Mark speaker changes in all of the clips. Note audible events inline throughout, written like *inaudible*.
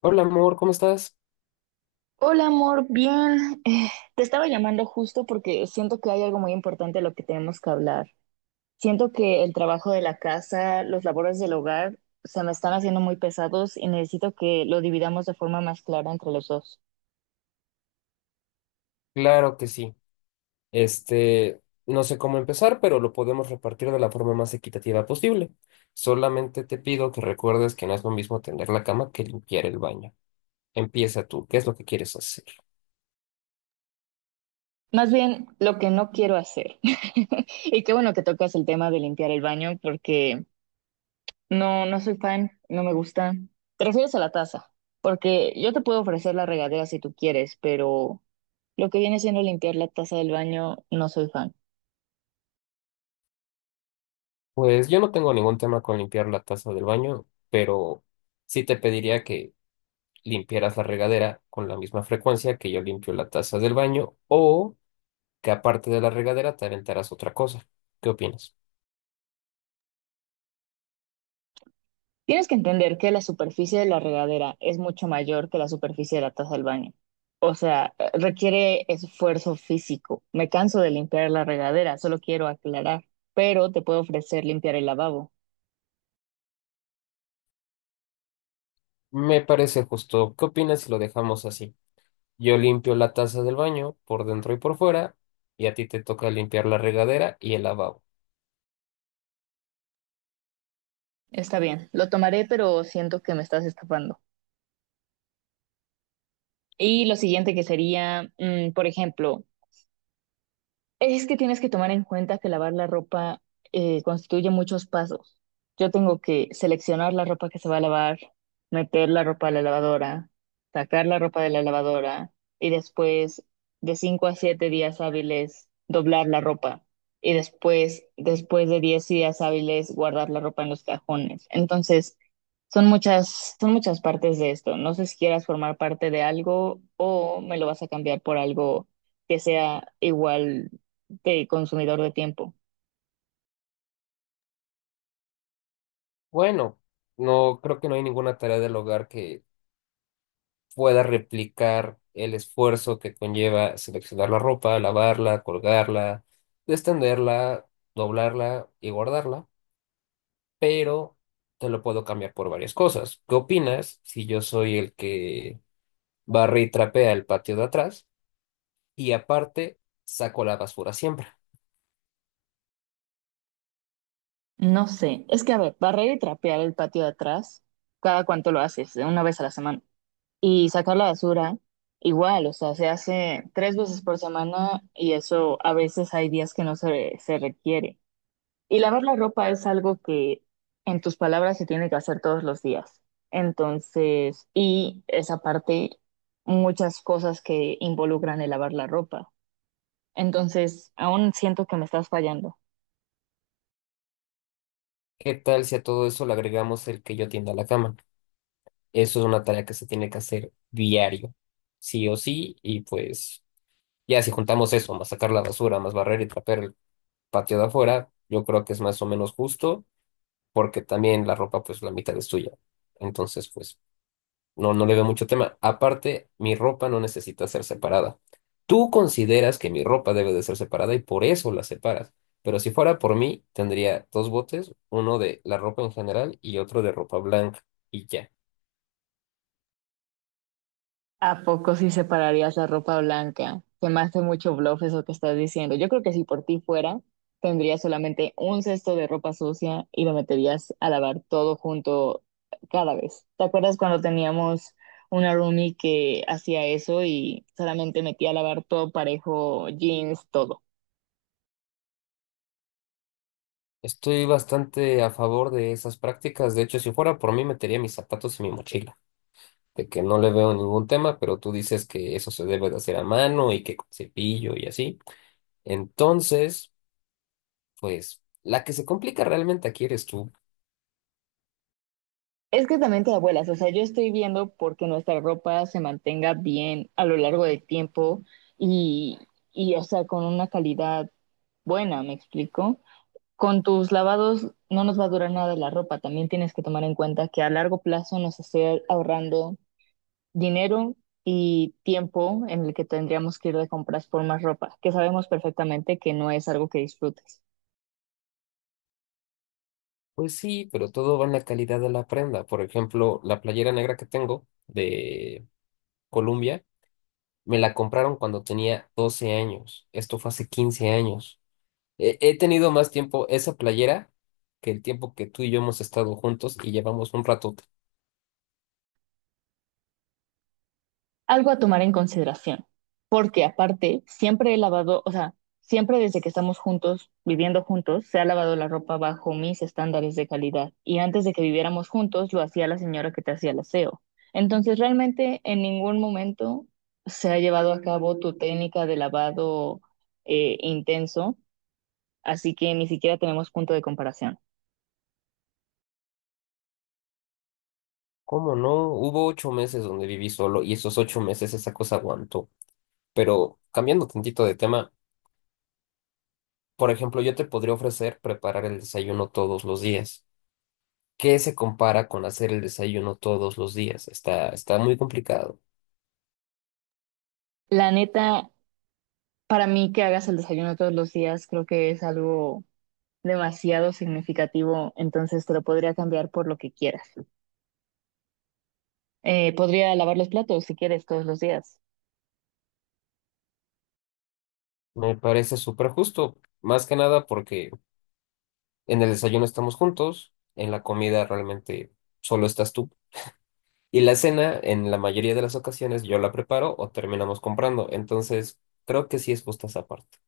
Speaker 1: Hola amor, ¿cómo estás?
Speaker 2: Hola amor, bien. Te estaba llamando justo porque siento que hay algo muy importante de lo que tenemos que hablar. Siento que el trabajo de la casa, los labores del hogar, se me están haciendo muy pesados y necesito que lo dividamos de forma más clara entre los dos.
Speaker 1: Claro que sí. No sé cómo empezar, pero lo podemos repartir de la forma más equitativa posible. Solamente te pido que recuerdes que no es lo mismo tender la cama que limpiar el baño. Empieza tú, ¿qué es lo que quieres hacer?
Speaker 2: Más bien, lo que no quiero hacer. *laughs* Y qué bueno que tocas el tema de limpiar el baño porque no, no soy fan, no me gusta. Te refieres a la taza, porque yo te puedo ofrecer la regadera si tú quieres, pero lo que viene siendo limpiar la taza del baño, no soy fan.
Speaker 1: Pues yo no tengo ningún tema con limpiar la taza del baño, pero sí te pediría que limpiaras la regadera con la misma frecuencia que yo limpio la taza del baño o que aparte de la regadera te aventaras otra cosa. ¿Qué opinas?
Speaker 2: Tienes que entender que la superficie de la regadera es mucho mayor que la superficie de la taza del baño. O sea, requiere esfuerzo físico. Me canso de limpiar la regadera, solo quiero aclarar, pero te puedo ofrecer limpiar el lavabo.
Speaker 1: Me parece justo. ¿Qué opinas si lo dejamos así? Yo limpio la taza del baño por dentro y por fuera, y a ti te toca limpiar la regadera y el lavabo.
Speaker 2: Está bien, lo tomaré, pero siento que me estás escapando. Y lo siguiente que sería, por ejemplo, es que tienes que tomar en cuenta que lavar la ropa constituye muchos pasos. Yo tengo que seleccionar la ropa que se va a lavar, meter la ropa a la lavadora, sacar la ropa de la lavadora y después de 5 a 7 días hábiles doblar la ropa y después de 10 días hábiles guardar la ropa en los cajones. Entonces, son muchas partes de esto. No sé si quieras formar parte de algo o me lo vas a cambiar por algo que sea igual de consumidor de tiempo.
Speaker 1: Bueno, no creo que no hay ninguna tarea del hogar que pueda replicar el esfuerzo que conlleva seleccionar la ropa, lavarla, colgarla, extenderla, doblarla y guardarla, pero te lo puedo cambiar por varias cosas. ¿Qué opinas si yo soy el que barre y trapea el patio de atrás? Y aparte saco la basura siempre.
Speaker 2: No sé, es que a ver, barrer y trapear el patio de atrás, ¿cada cuánto lo haces, de una vez a la semana? Y sacar la basura, igual, o sea, se hace 3 veces por semana y eso a veces hay días que no se requiere. Y lavar la ropa es algo que, en tus palabras, se tiene que hacer todos los días. Entonces, y esa parte, muchas cosas que involucran el lavar la ropa. Entonces, aún siento que me estás fallando.
Speaker 1: ¿Qué tal si a todo eso le agregamos el que yo tienda la cama? Eso es una tarea que se tiene que hacer diario, sí o sí, y pues ya si juntamos eso, más sacar la basura, más barrer y trapear el patio de afuera, yo creo que es más o menos justo, porque también la ropa pues la mitad es tuya. Entonces pues no, no le veo mucho tema. Aparte, mi ropa no necesita ser separada. Tú consideras que mi ropa debe de ser separada y por eso la separas. Pero si fuera por mí, tendría dos botes, uno de la ropa en general y otro de ropa blanca y ya.
Speaker 2: ¿A poco sí separarías la ropa blanca? Se me hace mucho bluff eso que estás diciendo. Yo creo que si por ti fuera, tendrías solamente un cesto de ropa sucia y lo meterías a lavar todo junto cada vez. ¿Te acuerdas cuando teníamos una roomie que hacía eso y solamente metía a lavar todo parejo, jeans, todo?
Speaker 1: Estoy bastante a favor de esas prácticas. De hecho, si fuera por mí, metería mis zapatos y mi mochila. De que no le veo ningún tema, pero tú dices que eso se debe de hacer a mano y que con cepillo y así. Entonces, pues, la que se complica realmente aquí eres tú.
Speaker 2: Es que también te abuelas, o sea, yo estoy viendo porque nuestra ropa se mantenga bien a lo largo del tiempo y, o sea, con una calidad buena, ¿me explico? Con tus lavados no nos va a durar nada la ropa, también tienes que tomar en cuenta que a largo plazo nos esté ahorrando dinero y tiempo en el que tendríamos que ir de compras por más ropa, que sabemos perfectamente que no es algo que disfrutes.
Speaker 1: Pues sí, pero todo va en la calidad de la prenda. Por ejemplo, la playera negra que tengo de Colombia, me la compraron cuando tenía 12 años. Esto fue hace 15 años. He tenido más tiempo esa playera que el tiempo que tú y yo hemos estado juntos y llevamos un ratote.
Speaker 2: Algo a tomar en consideración, porque aparte siempre he lavado, o sea, siempre desde que estamos juntos, viviendo juntos, se ha lavado la ropa bajo mis estándares de calidad. Y antes de que viviéramos juntos, lo hacía la señora que te hacía el aseo. Entonces, realmente en ningún momento se ha llevado a cabo tu técnica de lavado intenso, así que ni siquiera tenemos punto de comparación.
Speaker 1: ¿Cómo no? Hubo 8 meses donde viví solo y esos 8 meses esa cosa aguantó. Pero cambiando tantito de tema, por ejemplo, yo te podría ofrecer preparar el desayuno todos los días. Que se compara con hacer el desayuno todos los días. Está muy complicado.
Speaker 2: La neta, para mí que hagas el desayuno todos los días, creo que es algo demasiado significativo, entonces te lo podría cambiar por lo que quieras. Podría lavar los platos si quieres todos los días.
Speaker 1: Me parece súper justo, más que nada porque en el desayuno estamos juntos, en la comida realmente solo estás tú. Y la cena, en la mayoría de las ocasiones, yo la preparo o terminamos comprando. Entonces, creo que sí es justa esa parte.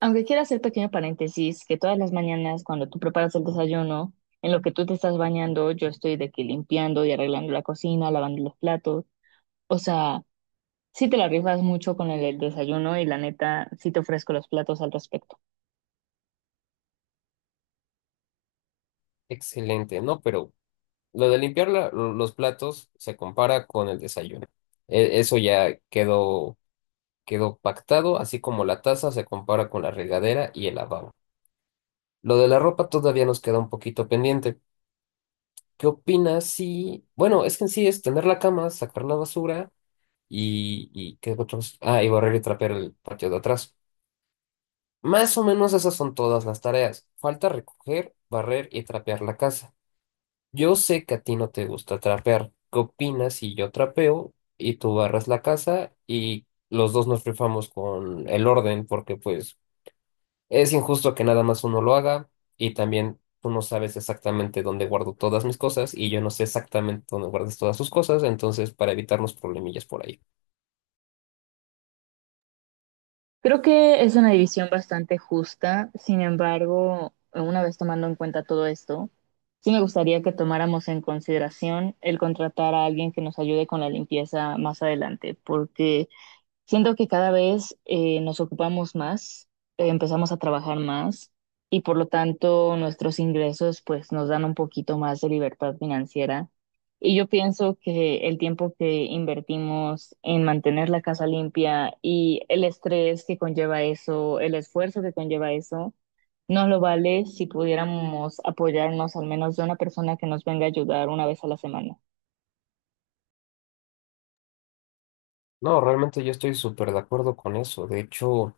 Speaker 2: Aunque quiero hacer pequeño paréntesis, que todas las mañanas cuando tú preparas el desayuno, en lo que tú te estás bañando, yo estoy de que limpiando y arreglando la cocina, lavando los platos. O sea, sí te la rifas mucho con el desayuno y la neta, sí te ofrezco los platos al respecto.
Speaker 1: Excelente, ¿no? Pero lo de los platos se compara con el desayuno. Eso ya quedó pactado, así como la taza se compara con la regadera y el lavabo. Lo de la ropa todavía nos queda un poquito pendiente. ¿Qué opinas si... Bueno, es que en sí es tener la cama, sacar la basura y ¿qué otros? Ah, y barrer y trapear el patio de atrás. Más o menos esas son todas las tareas. Falta recoger, barrer y trapear la casa. Yo sé que a ti no te gusta trapear. ¿Qué opinas si yo trapeo y tú barras la casa y los dos nos rifamos con el orden? Porque pues es injusto que nada más uno lo haga y también tú no sabes exactamente dónde guardo todas mis cosas y yo no sé exactamente dónde guardas todas tus cosas, entonces para evitarnos problemillas por ahí.
Speaker 2: Creo que es una división bastante justa, sin embargo, una vez tomando en cuenta todo esto, sí me gustaría que tomáramos en consideración el contratar a alguien que nos ayude con la limpieza más adelante, porque siento que cada vez nos ocupamos más, empezamos a trabajar más y por lo tanto nuestros ingresos pues nos dan un poquito más de libertad financiera. Y yo pienso que el tiempo que invertimos en mantener la casa limpia y el estrés que conlleva eso, el esfuerzo que conlleva eso, no lo vale si pudiéramos apoyarnos al menos de una persona que nos venga a ayudar una vez a la semana.
Speaker 1: No, realmente yo estoy súper de acuerdo con eso. De hecho,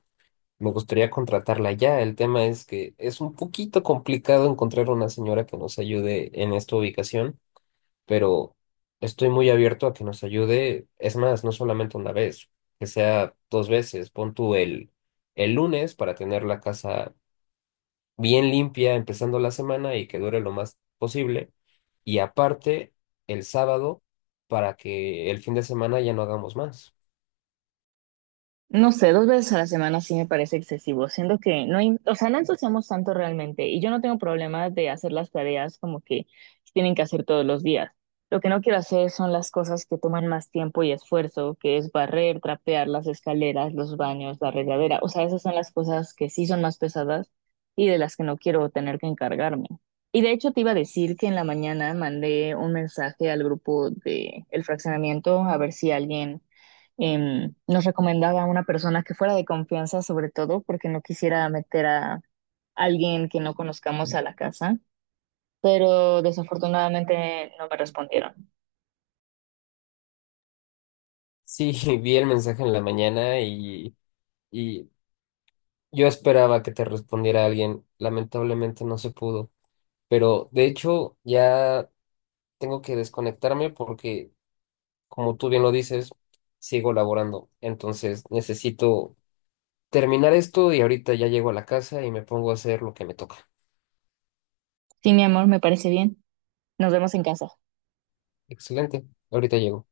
Speaker 1: me gustaría contratarla ya. El tema es que es un poquito complicado encontrar una señora que nos ayude en esta ubicación, pero estoy muy abierto a que nos ayude. Es más, no solamente una vez, que sea dos veces. Pon tú el lunes para tener la casa bien limpia empezando la semana y que dure lo más posible. Y aparte, el sábado, para que el fin de semana ya no hagamos más.
Speaker 2: No sé, 2 veces a la semana sí me parece excesivo, siendo que no, o sea, no ensuciamos tanto realmente y yo no tengo problemas de hacer las tareas como que tienen que hacer todos los días. Lo que no quiero hacer son las cosas que toman más tiempo y esfuerzo, que es barrer, trapear las escaleras, los baños, la regadera. O sea, esas son las cosas que sí son más pesadas y de las que no quiero tener que encargarme. Y de hecho te iba a decir que en la mañana mandé un mensaje al grupo de el fraccionamiento a ver si alguien nos recomendaba a una persona que fuera de confianza, sobre todo porque no quisiera meter a alguien que no conozcamos a la casa, pero desafortunadamente no me respondieron.
Speaker 1: Sí, *laughs* vi el mensaje en la mañana y yo esperaba que te respondiera alguien. Lamentablemente no se pudo. Pero de hecho, ya tengo que desconectarme porque, como tú bien lo dices, sigo laborando. Entonces necesito terminar esto y ahorita ya llego a la casa y me pongo a hacer lo que me toca.
Speaker 2: Sí, mi amor, me parece bien. Nos vemos en casa.
Speaker 1: Excelente. Ahorita llego.